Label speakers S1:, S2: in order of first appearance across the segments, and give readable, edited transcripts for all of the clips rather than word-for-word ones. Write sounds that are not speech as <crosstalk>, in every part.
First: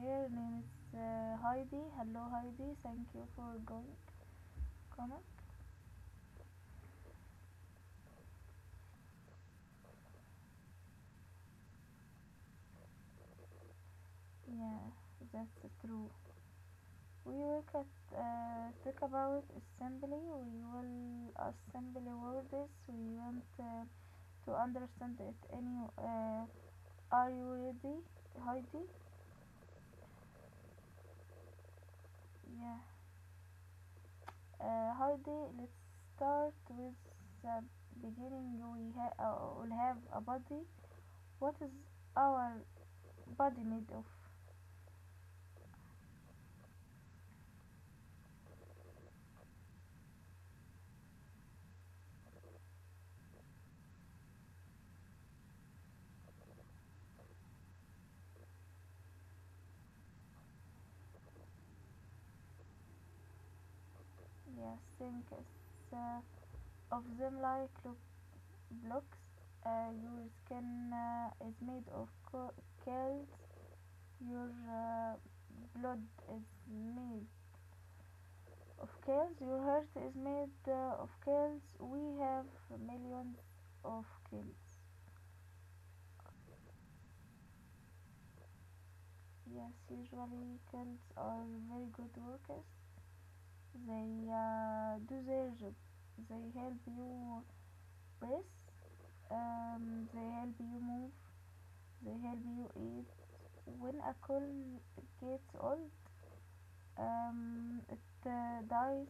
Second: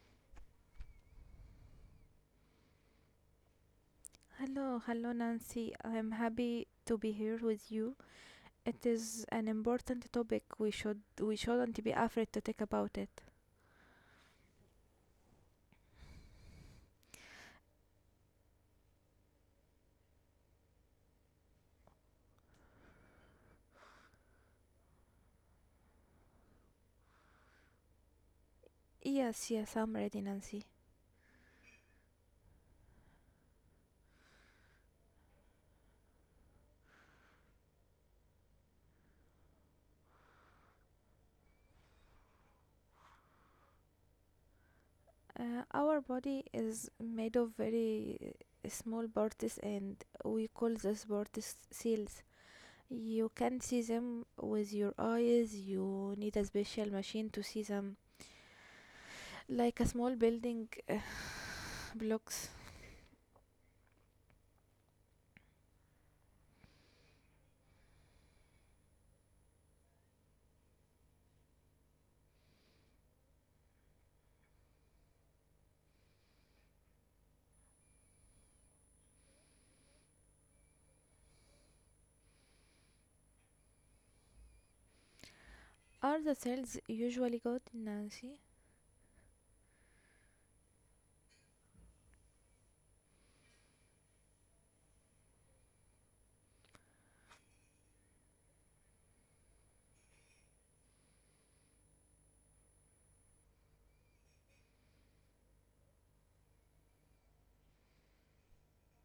S1: here. Her Name is Heidi. Hello, Heidi. Thank you for going
S2: Hello, hello
S1: comment?
S2: Nancy. I'm happy to be here with you. It is an important topic. We shouldn't be afraid to talk about it.
S1: Yes, that's true. We will cut, talk about assembly. We will assemble words. We want to understand it. Any? Are you ready, Heidi?
S2: Yes, yes, I'm ready, Nancy.
S1: Yeah. Heidi, let's start with the beginning. Will have a body. What is our body made of?
S2: Our body is made of very small parts and we call these parts cells. You can see them with your eyes. You need a special machine to see them. Like a small building <sighs> blocks.
S1: Yes, think uh, of them like look blocks. Your skin is made of cells. Your blood is made of cells. Your heart is made of cells. We have millions of cells.
S2: Are the cells usually good, Nancy?
S1: Yes, usually cells are very good workers. They do their job. They help you breathe. They help you move. They help you eat. When a cell gets old, it dies.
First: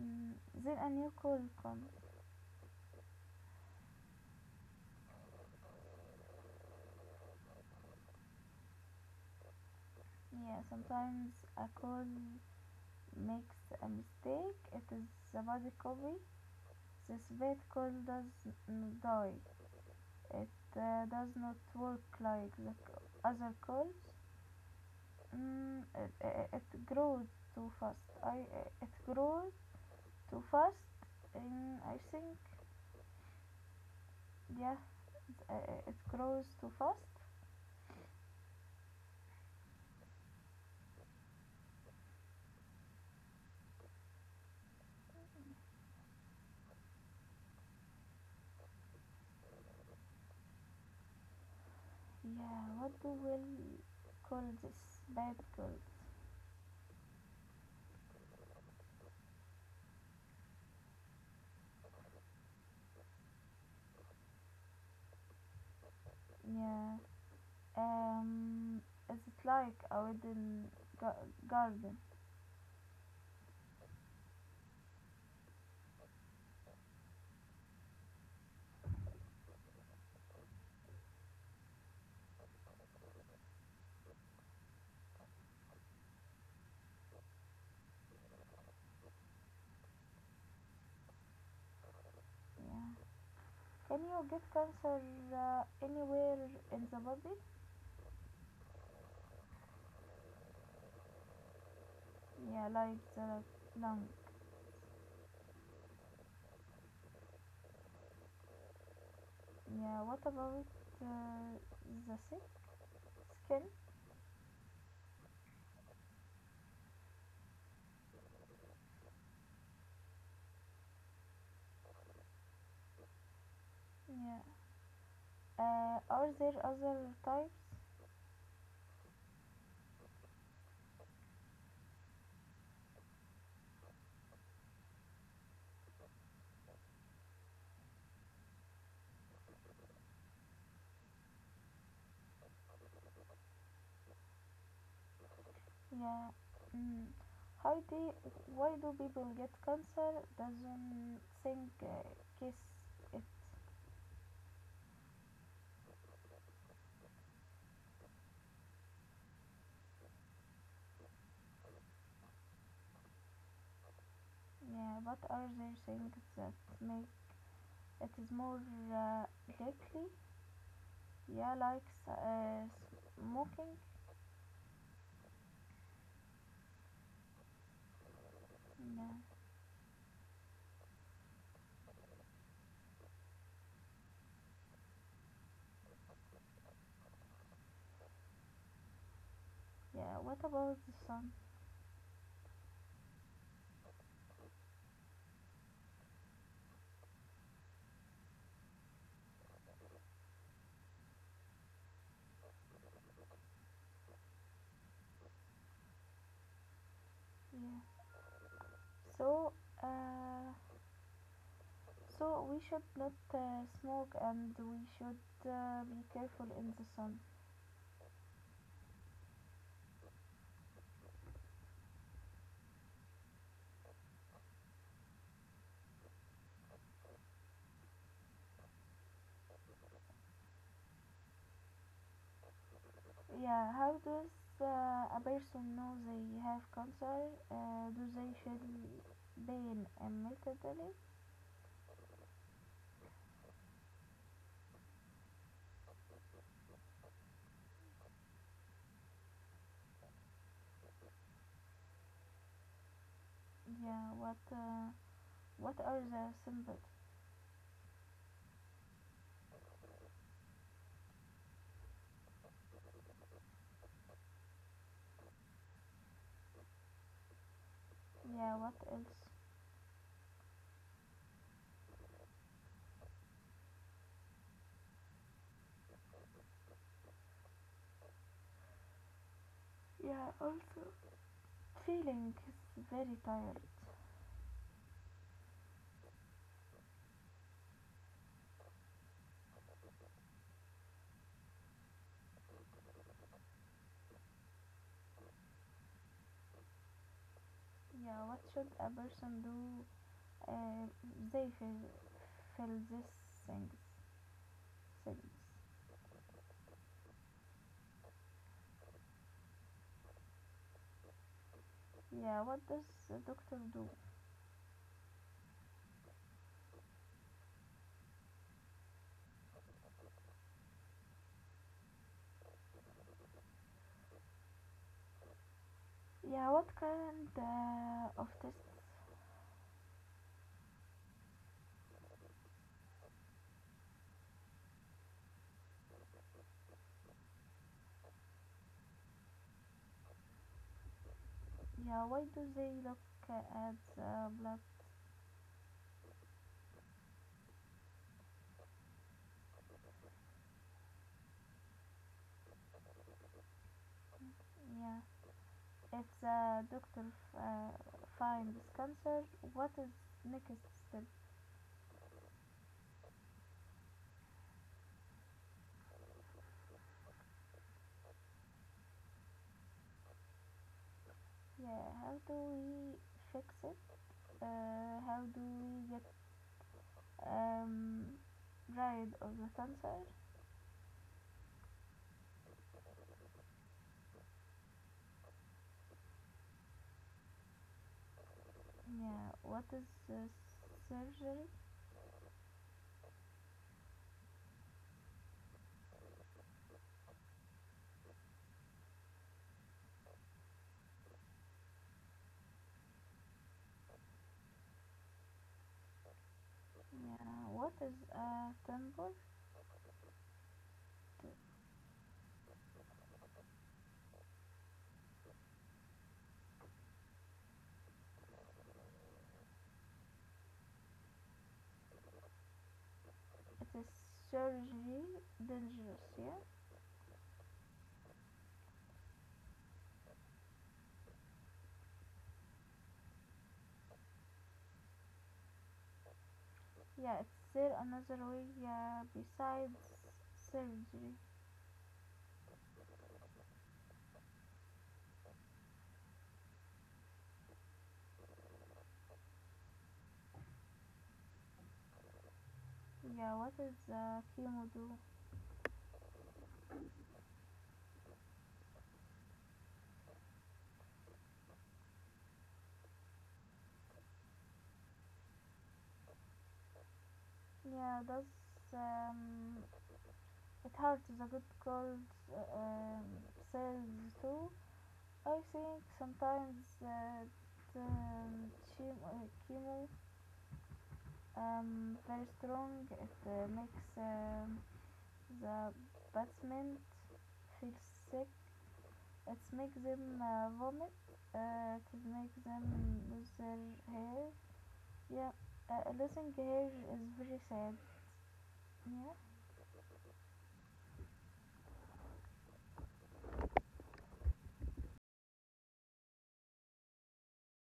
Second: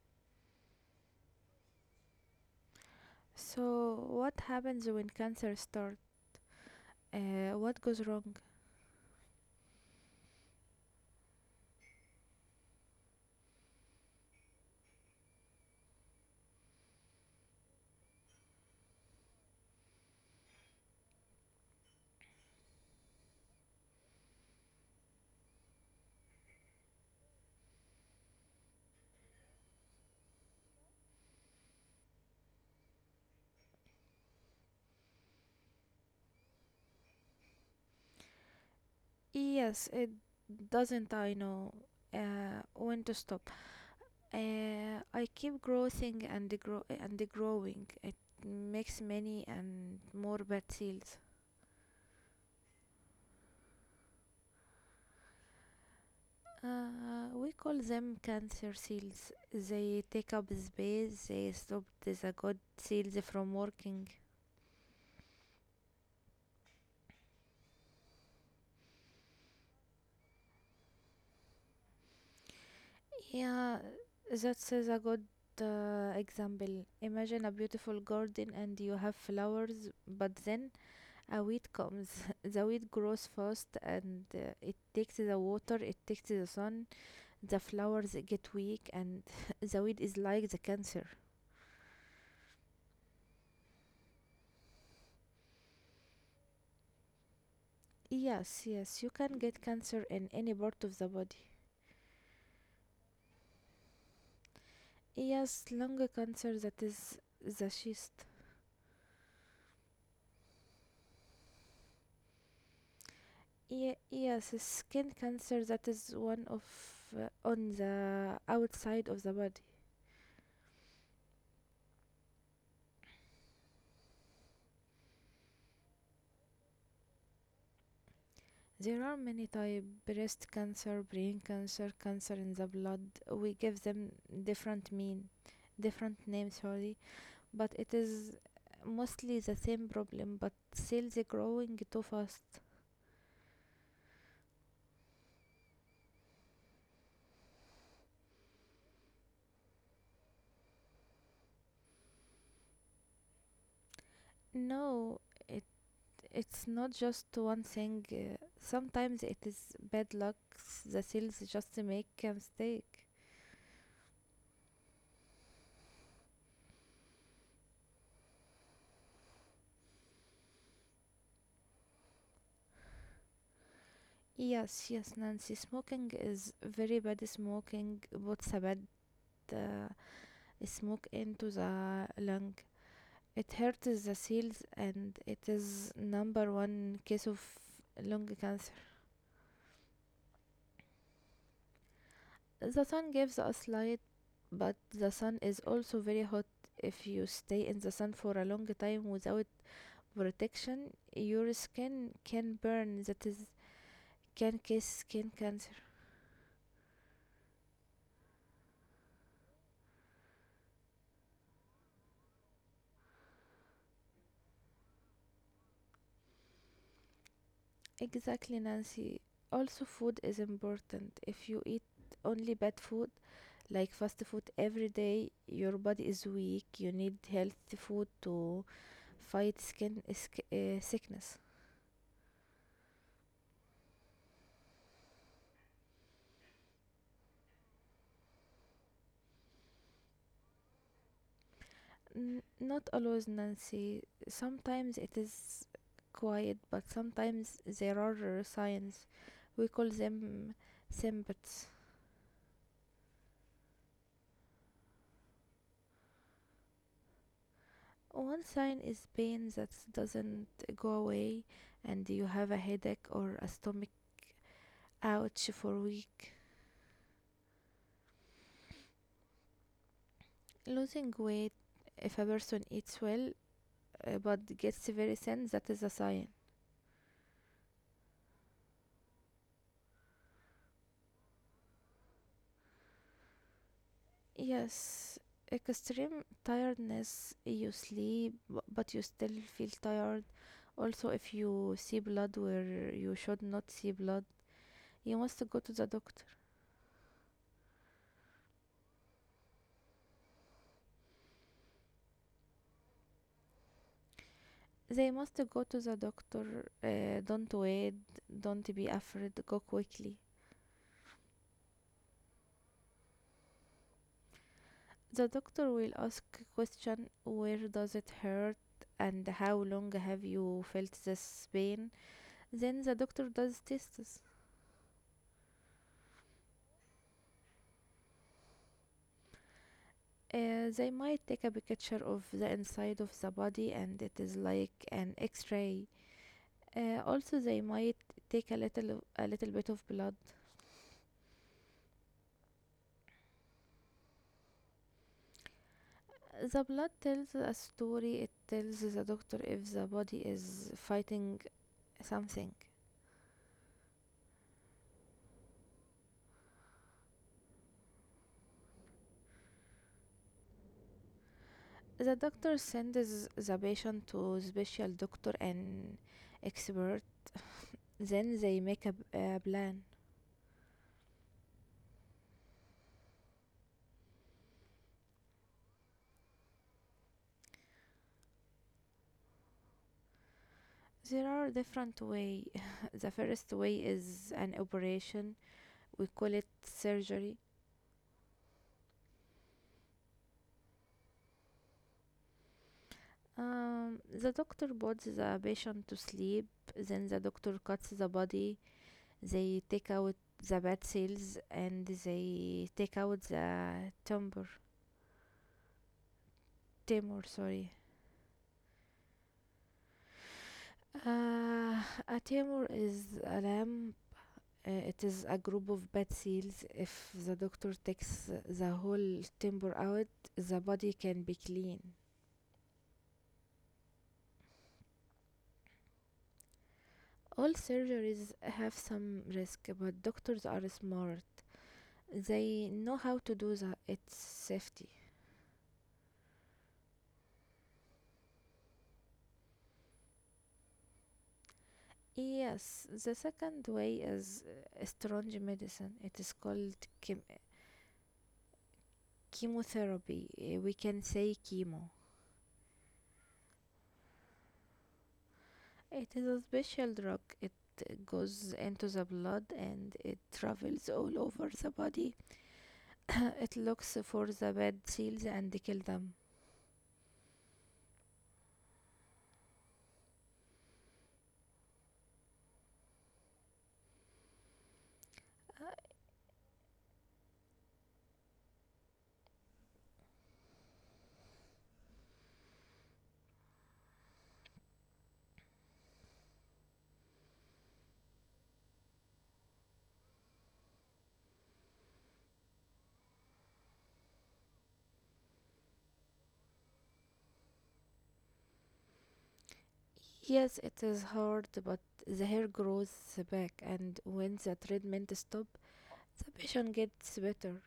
S1: Mm, then a new call comes.
S2: So, what happens when cancer starts? What goes wrong?
S1: Yeah, sometimes a call makes a mistake. It is a body copy. This bad call does not die. It does not work like the other calls. It grows too fast. I it grows too fast. And I think yeah, it grows too fast.
S2: Yes, it doesn't. I know when to stop. I keep growing and grow and growing. It makes many and more bad cells.
S1: Yeah, what we will call this? Baby girls.
S2: We call them cancer cells. They take up space. They stop the good cells from working.
S1: Yeah. Um, is it like a wooden garden?
S2: Yeah, that's is a good example. Imagine a beautiful garden and you have flowers, but then a weed comes. <laughs> The weed grows fast and it takes the water, it takes the sun, the flowers get weak, and <laughs> the weed is like the cancer.
S1: Yeah. Can you get cancer anywhere in the body?
S2: Yes, yes, you can get cancer in any part of the body.
S1: Yeah, like the lungs.
S2: Yes, lung cancer that is the cyst.
S1: Yeah. What about uh, the skin?
S2: Yes, skin cancer that is one of on the outside of the body.
S1: Yeah. Are there other types?
S2: There are many type breast cancer, brain cancer, cancer in the blood. We give them different mean, different names, sorry, but it is mostly the same problem, but cells are growing too fast.
S1: Yeah. Mm. Heidi, why do people get cancer? Doesn't think kiss it.
S2: No, it it's not just one thing. Sometimes it is bad luck. The cells just make a mistake.
S1: Yeah, but are there things that make it is more uh, deadly? Yeah, like smoking.
S2: Yes, yes, Nancy. Smoking is very bad. Smoking puts a bad
S1: Yeah.
S2: uh, smoke into the lung. It hurts the seals and it is number one case of lung cancer.
S1: Yeah. What about the sun?
S2: The sun gives us light, but the sun is also very hot. If you stay in the sun for a long time without protection, your skin can burn. That is can cause skin cancer.
S1: Yeah. So, uh, so we should not smoke and we should be careful in the sun.
S2: Exactly, Nancy. Also, food is important. If you eat only bad food, like fast food every day, your body is weak. You need healthy food to fight sickness.
S1: Yeah, how does a person know they have cancer? Do they feel pain immediately?
S2: Not always, Nancy. Sometimes it is quiet, but sometimes there are signs. We call them symptoms.
S1: Yeah, what are the symptoms?
S2: One sign is pain that doesn't go away, and you have a headache or a stomach out for a week.
S1: Yeah, what else?
S2: Losing weight, if a person eats well but gets very thin, that is a sign.
S1: Yeah, also feeling is very tired.
S2: Yes, extreme tiredness, you sleep but you still feel tired. Also, if you see blood where you should not see blood, you must go to the doctor.
S1: Yeah, what should a person do? Uh, they feel these things.
S2: They
S1: Things.
S2: must go to the doctor. Don't wait, don't be afraid, go quickly.
S1: Yeah, what does the doctor do?
S2: The doctor will ask a question, where does it hurt and how long have you felt this pain? Then the doctor does tests.
S1: Yeah, what kind of tests.
S2: They might take a picture of the inside of the body and it is like an x-ray. Also they might take a little bit of blood.
S1: Yeah, why do they look at the blood?
S2: The blood tells a story. It tells the doctor if the body is fighting something.
S1: Yeah, if the doctor uh, finds cancer, what is next step?
S2: The doctor sends the patient to special doctor and expert. Then they make a plan.
S1: Yeah, how do we fix it? How do we get um, rid of the cancer?
S2: There are different way. <laughs> The first way is an operation. We call it surgery.
S1: Yeah, what is the surgery?
S2: The doctor puts the patient to sleep. Then the doctor cuts the body. They take out the bad cells and they take out the tumor. Tumor,
S1: Yeah, what
S2: sorry.
S1: is a temple?
S2: Uh, a tumor is a lump. It is a group of bad cells. If the doctor takes the whole tumor out, the body can be clean.
S1: It is surgery dangerous, yeah?
S2: All surgeries have some risk, but doctors are smart. They know how to do its safety.
S1: Yeah, is there another way yeah, besides surgery?
S2: Yes, the second way is strange medicine. It is called chem- chemotherapy. We can say chemo.
S1: Yeah, what is the chemo do?
S2: It is a special drug. It goes into the blood and it travels all over the body <coughs> <clears throat> it looks for the bad seals and kill them.
S1: Yeah, does um, it hurts the good cold cells too? I
S2: Uh,
S1: think sometimes the chemo very strong. It makes the patient feel sick. It makes them vomit. It makes them lose their hair. Yeah, losing her is very sad. Yeah,
S2: yes, it is hard, but the hair grows back, and when the treatment stops, the patient gets better.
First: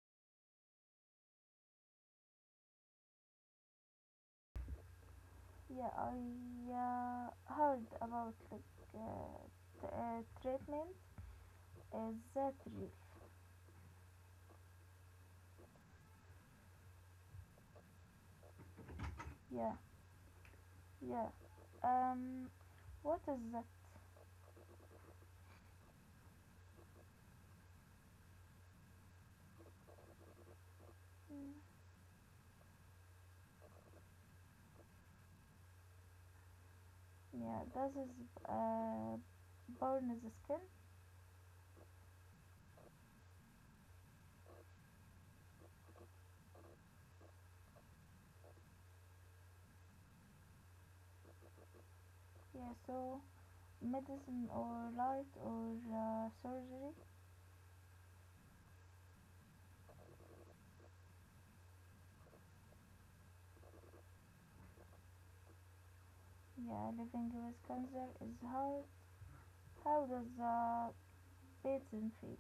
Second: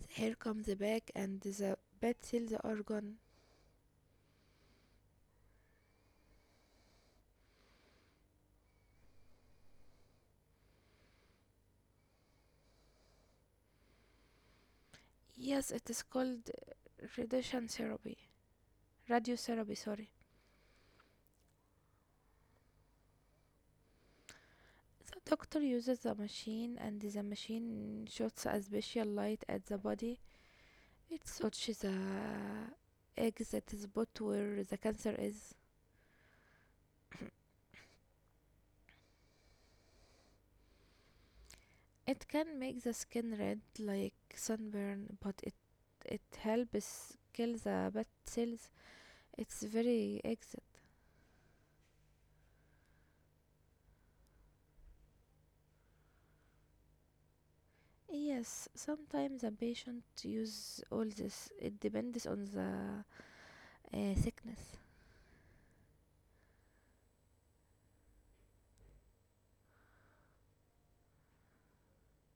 S2: The hair comes back, and the bad cells are gone.
S1: yeah, I heard about like uh, treatment. Is that real?
S2: Yes, it is called radiation therapy. Radiotherapy,
S1: Yeah,
S2: sorry.
S1: yeah. Um, what is that?
S2: The doctor uses the machine, and the machine shoots a special light at the body. It
S1: Mm,
S2: touches the egg that is put where the cancer is. <coughs> <clears throat>
S1: yeah, does is burn the skin?
S2: It can make the skin red like sunburn, but it helps kill the bad cells. It's very exit.
S1: Yeah, so medicine or light or surgery?
S2: Yes, sometimes a patient use all this. It depends on the thickness.
S1: Yeah, living with cancer is hard. How does the patient feel?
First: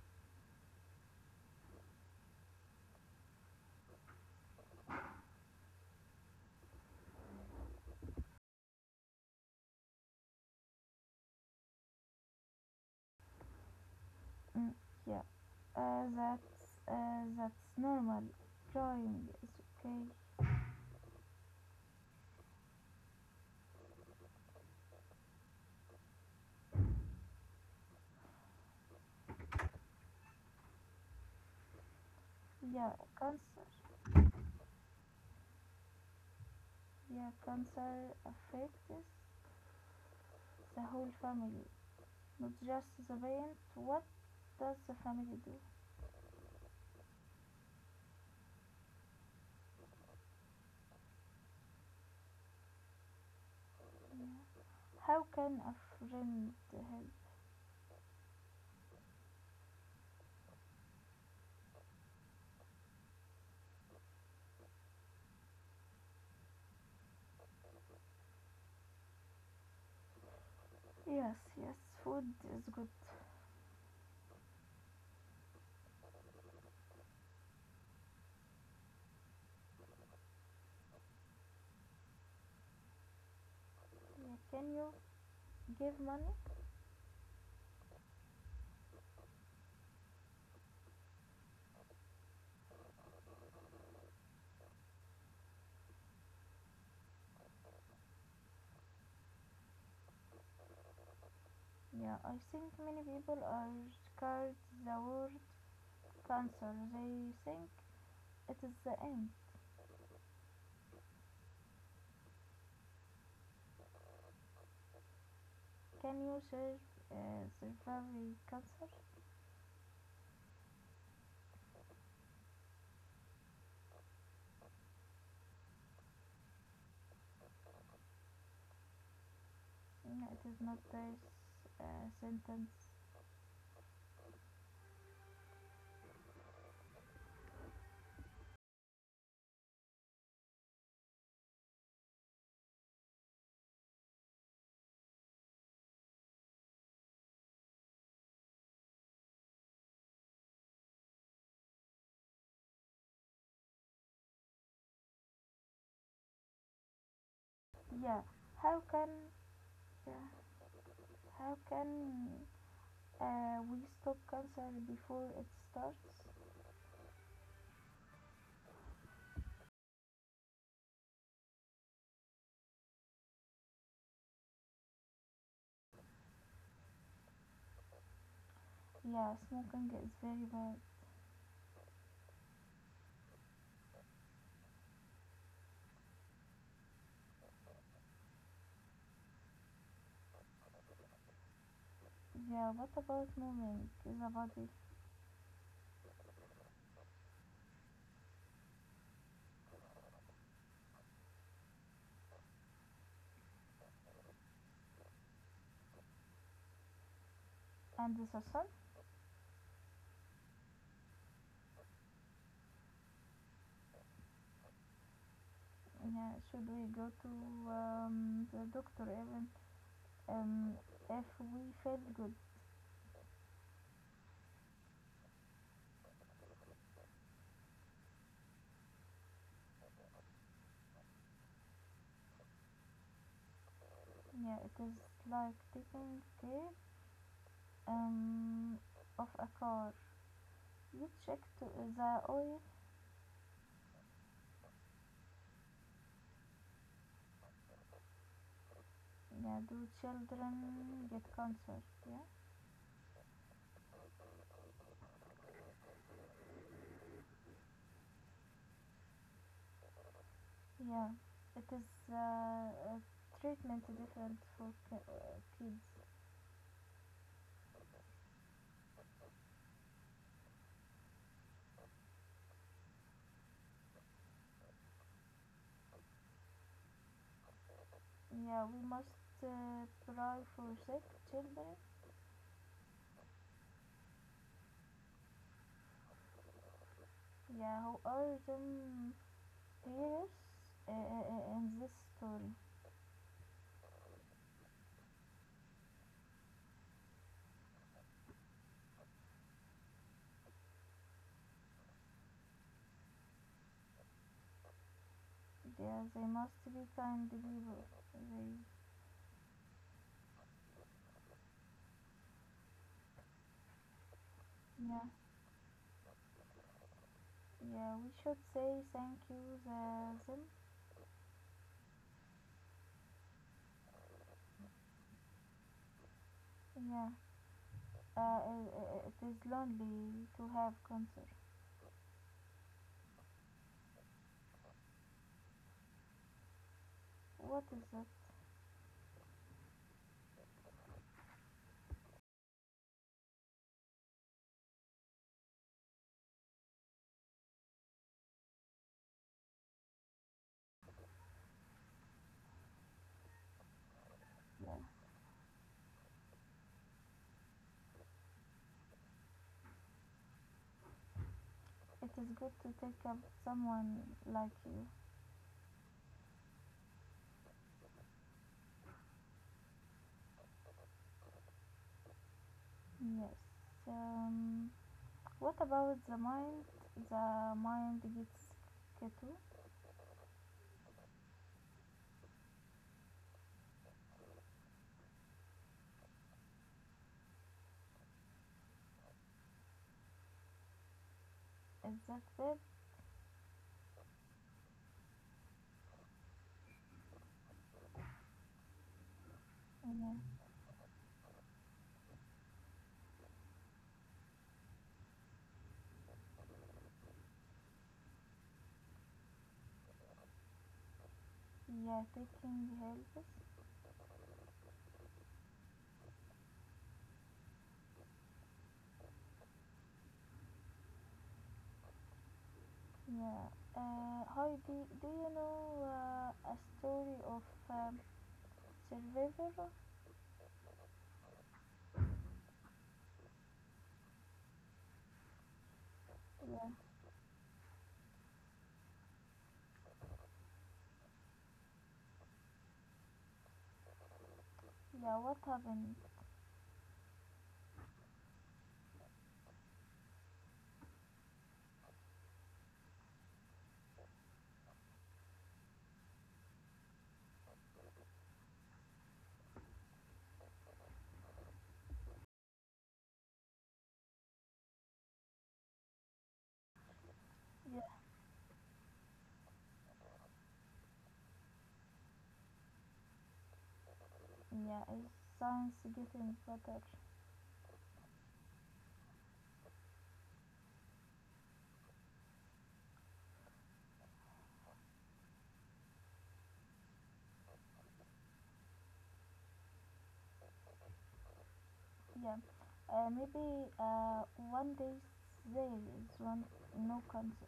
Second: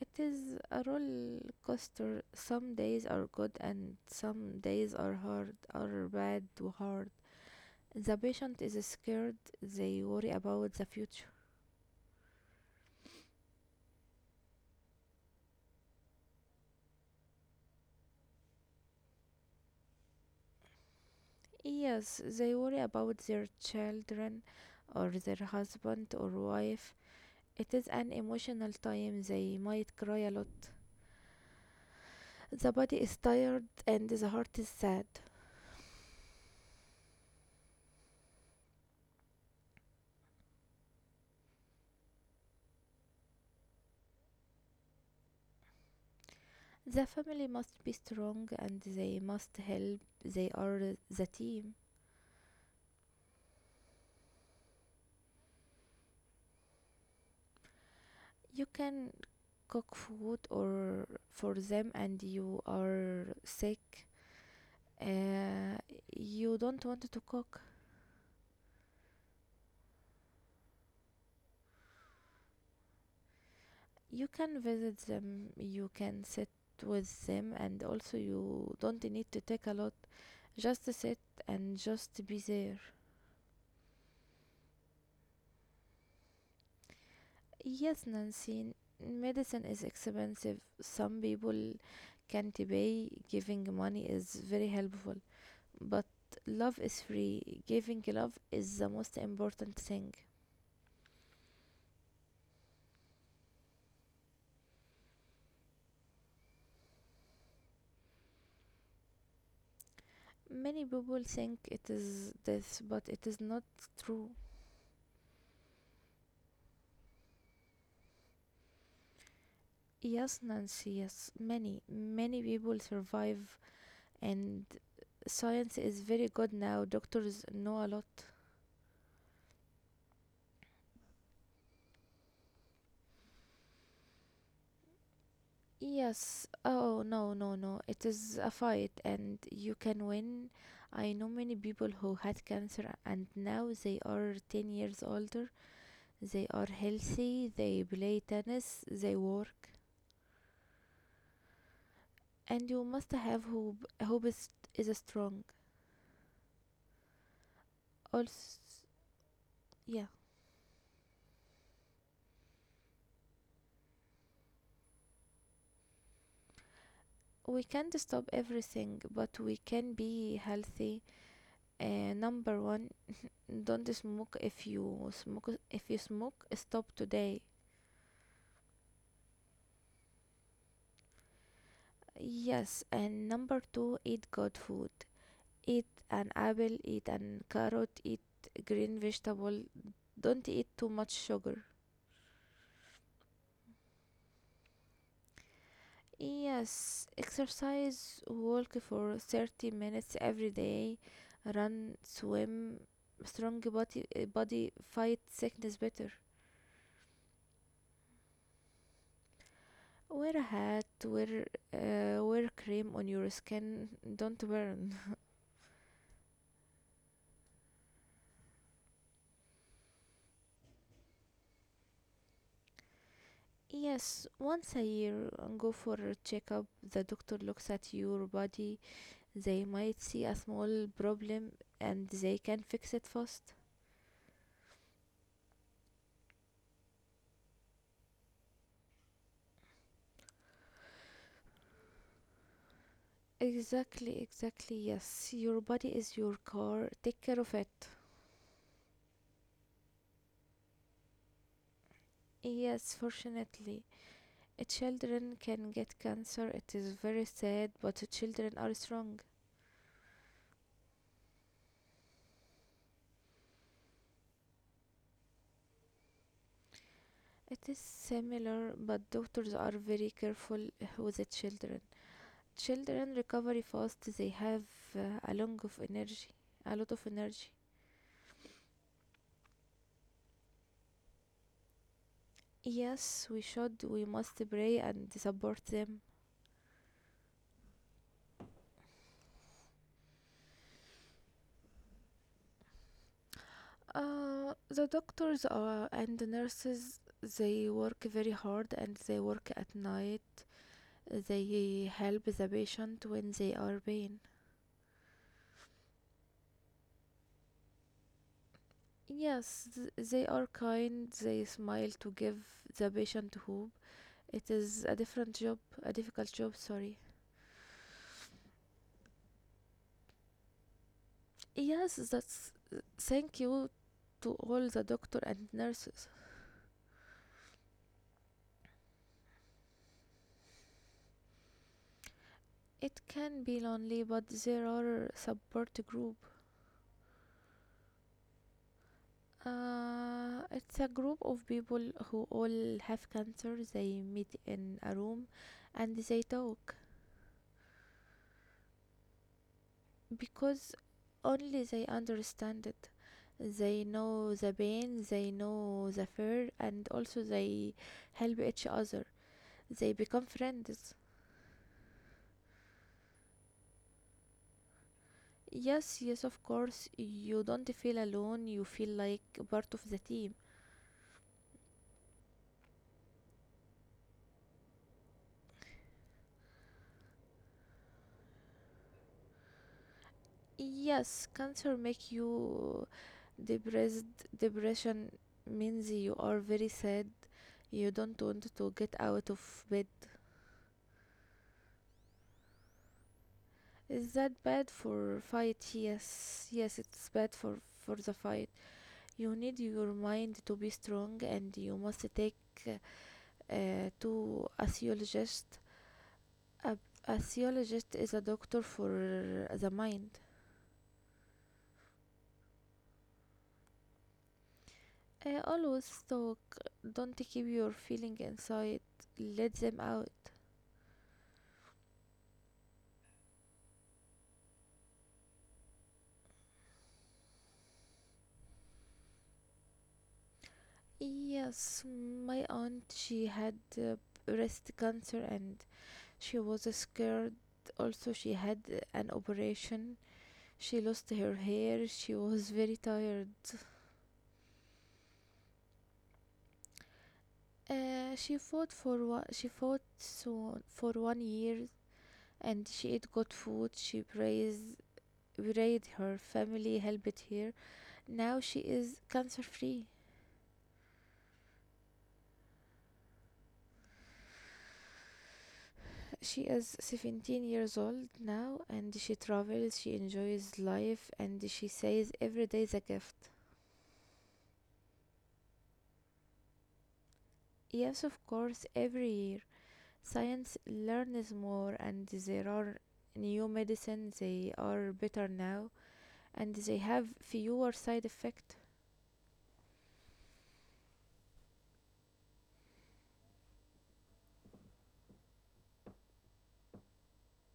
S2: It is a roller coaster. Some days are good and some days are hard or bad to hard. The patient is scared. They worry about the future.
S1: Mm, yeah. That's normal. Drawing is okay.
S2: Yes, they worry about their children or their husband or wife. It is an emotional time, they might cry a lot. The
S1: Yeah,
S2: body is tired
S1: cancer.
S2: and the heart is sad.
S1: Yeah, cancer affects the whole family, not just the parent. What does the family do?
S2: The family must be strong and they must help. They are the team.
S1: Yeah. How can a friend help?
S2: You can cook food or for them and you are sick. Uh, you don't want to cook.
S1: Yes, yes, food is good.
S2: You can visit them, you can sit with them, and also you don't need to take a lot, just sit and just be there.
S1: Yeah, can you give money?
S2: Yes, Nancy, medicine is expensive, some people can't pay. Giving money is very helpful, but love is free. Giving love is the most important thing.
S1: Yeah, I think many people are scared the word cancer. They think it is the end.
S2: Many people think it is death, but it is not true.
S1: Can you survive cancer?
S2: Yes, Nancy, yes, many many people survive, and science is very good now. Doctors know a lot.
S1: No, it is not this sentence.
S2: Yes. Oh, no, no, no. It is a fight and you can win. I know many people who had cancer and now they are 10 years older. They are healthy, they play tennis, they work. And you must have hope. Hope is strong.
S1: Yeah.
S2: Also,
S1: How can
S2: yeah.
S1: yeah, how can we stop cancer before it starts?
S2: We can't stop everything, but we can be healthy. Number one, don't smoke. If you smoke, stop today.
S1: Yeah, smoking is very bad.
S2: Yes, and number two, eat good food. Eat an apple, eat an carrot, eat green vegetable, don't eat too much sugar.
S1: Yeah, what about moving the body
S2: Yes, exercise, walk for 30 minutes every day, run, swim. Strong body, body fight sickness better.
S1: and the sun?
S2: Wear a hat, wear wear cream on your skin, don't burn.
S1: Yeah, should we go to the doctor even um, if we feel good?
S2: Yes, once a year and go for a checkup. The doctor looks at your body. They might see a small problem and they can fix it fast.
S1: Yeah, it is like taking care um, of a car. You check the oil.
S2: Exactly, exactly. Yes, your body is your car. Take care of it.
S1: Yeah, do children get cancer? Yeah,
S2: Yes, fortunately, children can get cancer. It is very sad, but children are strong.
S1: yeah. It is a treatment different for kids.
S2: It is similar, but doctors are very careful with the children. Children recovery fast. They have a long of energy, a lot of energy.
S1: Yeah, we must pray for sick children.
S2: Yes, we should. We must pray and support them.
S1: Yeah, who are the heroes uh, uh, in this story?
S2: The doctors are, and the nurses, they work very hard and they work at night. They help the patient when they are pain.
S1: Yeah, they must be kind people. They,
S2: Yes, they are kind. They smile to give the patient hope. It is a
S1: yeah,
S2: different job, a difficult job, sorry.
S1: yeah. We should say thank you the them.
S2: Yes, that's thank you to all the doctor and nurses.
S1: Yeah. Uh, i- it is lonely to have concert.
S2: It can be lonely, but there are support group.
S1: What is it?
S2: It's a group of people who all have cancer. They meet in a room and they talk because only they understand it. They know the pain, they know the fear, and also they help each other. They become friends.
S1: It is good to take up someone like you.
S2: Yes, yes, of course. You don't feel alone, you feel like part of the team.
S1: Yes. Um, what about the mind? The mind gets keto.
S2: Yes, cancer make you depressed. Depression means you are very sad. You don't want to get out of bed.
S1: Is that bad?
S2: Is that bad for fight? Yes, yes, it's bad for the fight. You need your mind
S1: Yeah.
S2: to be strong, and you must take to a theologist. A, a theologist is a doctor for the mind.
S1: Yeah, taking helps.
S2: Always talk. Don't keep your feeling inside. Let them out.
S1: Yeah. Heidi, do you know a story of um, survivor?
S2: Yes, my aunt, she had breast cancer and she was
S1: Yeah.
S2: scared. Also, she had an operation. She lost her hair. She was very tired.
S1: Yeah. What happened?
S2: She fought so for one year, and she ate good food. Prayed, her family helped her. Now she is cancer free. She is 17 years
S1: Yeah.
S2: old now and she travels, she enjoys life, and she says every day is a gift.
S1: Yeah. Is science getting better?
S2: Yes, of course, every year. Science learns more and there are new medicines, they are better now and they have fewer side effects.
S1: Yeah. Maybe one day there is one no cancer.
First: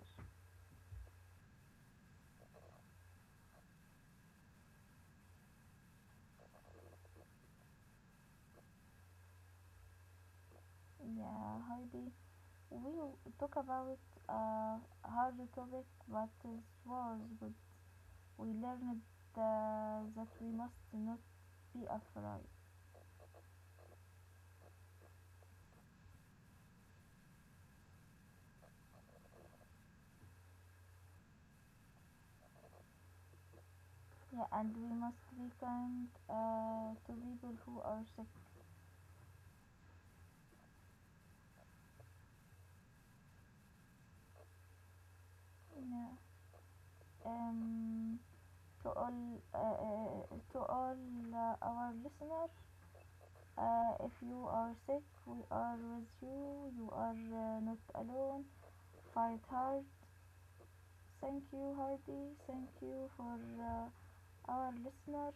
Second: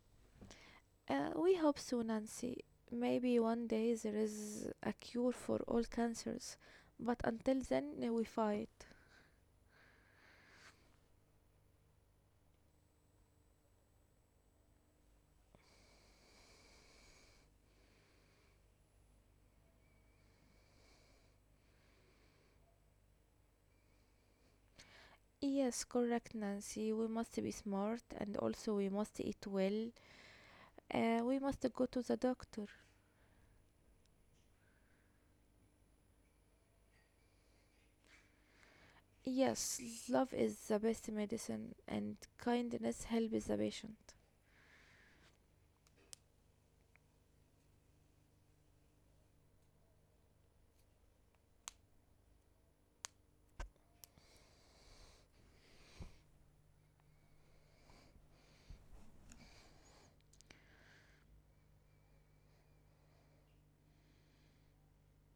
S2: We hope so, Nancy. Maybe one day there is a cure for all cancers, but until then, we fight.
S1: Yeah, Heidi. We talk about hard topic, but it was good. We learned that we must not be afraid.
S2: Yes, correct, Nancy. We must be smart and also we must eat well. We must go to the doctor.
S1: Yeah, and we must be kind to people who are sick.
S2: Yes, love is the best medicine and kindness helps the patient.
S1: Yeah. Um, to all our listeners. If you are sick, we are with you. You are not alone. Fight hard. Thank you, Heidi. Thank you for our listener.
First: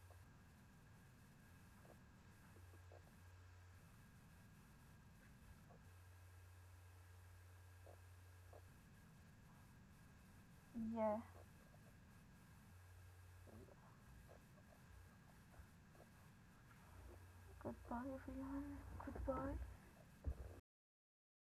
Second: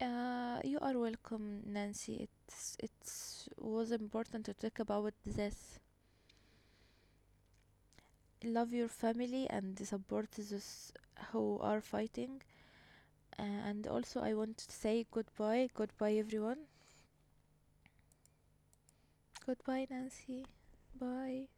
S2: You are welcome, Nancy. It was important to talk about this. Love your family and support those
S1: Yeah.
S2: who are fighting. And also, I want to say goodbye. Goodbye, everyone.
S1: Goodbye, everyone. Goodbye.
S2: Goodbye, Nancy. Bye.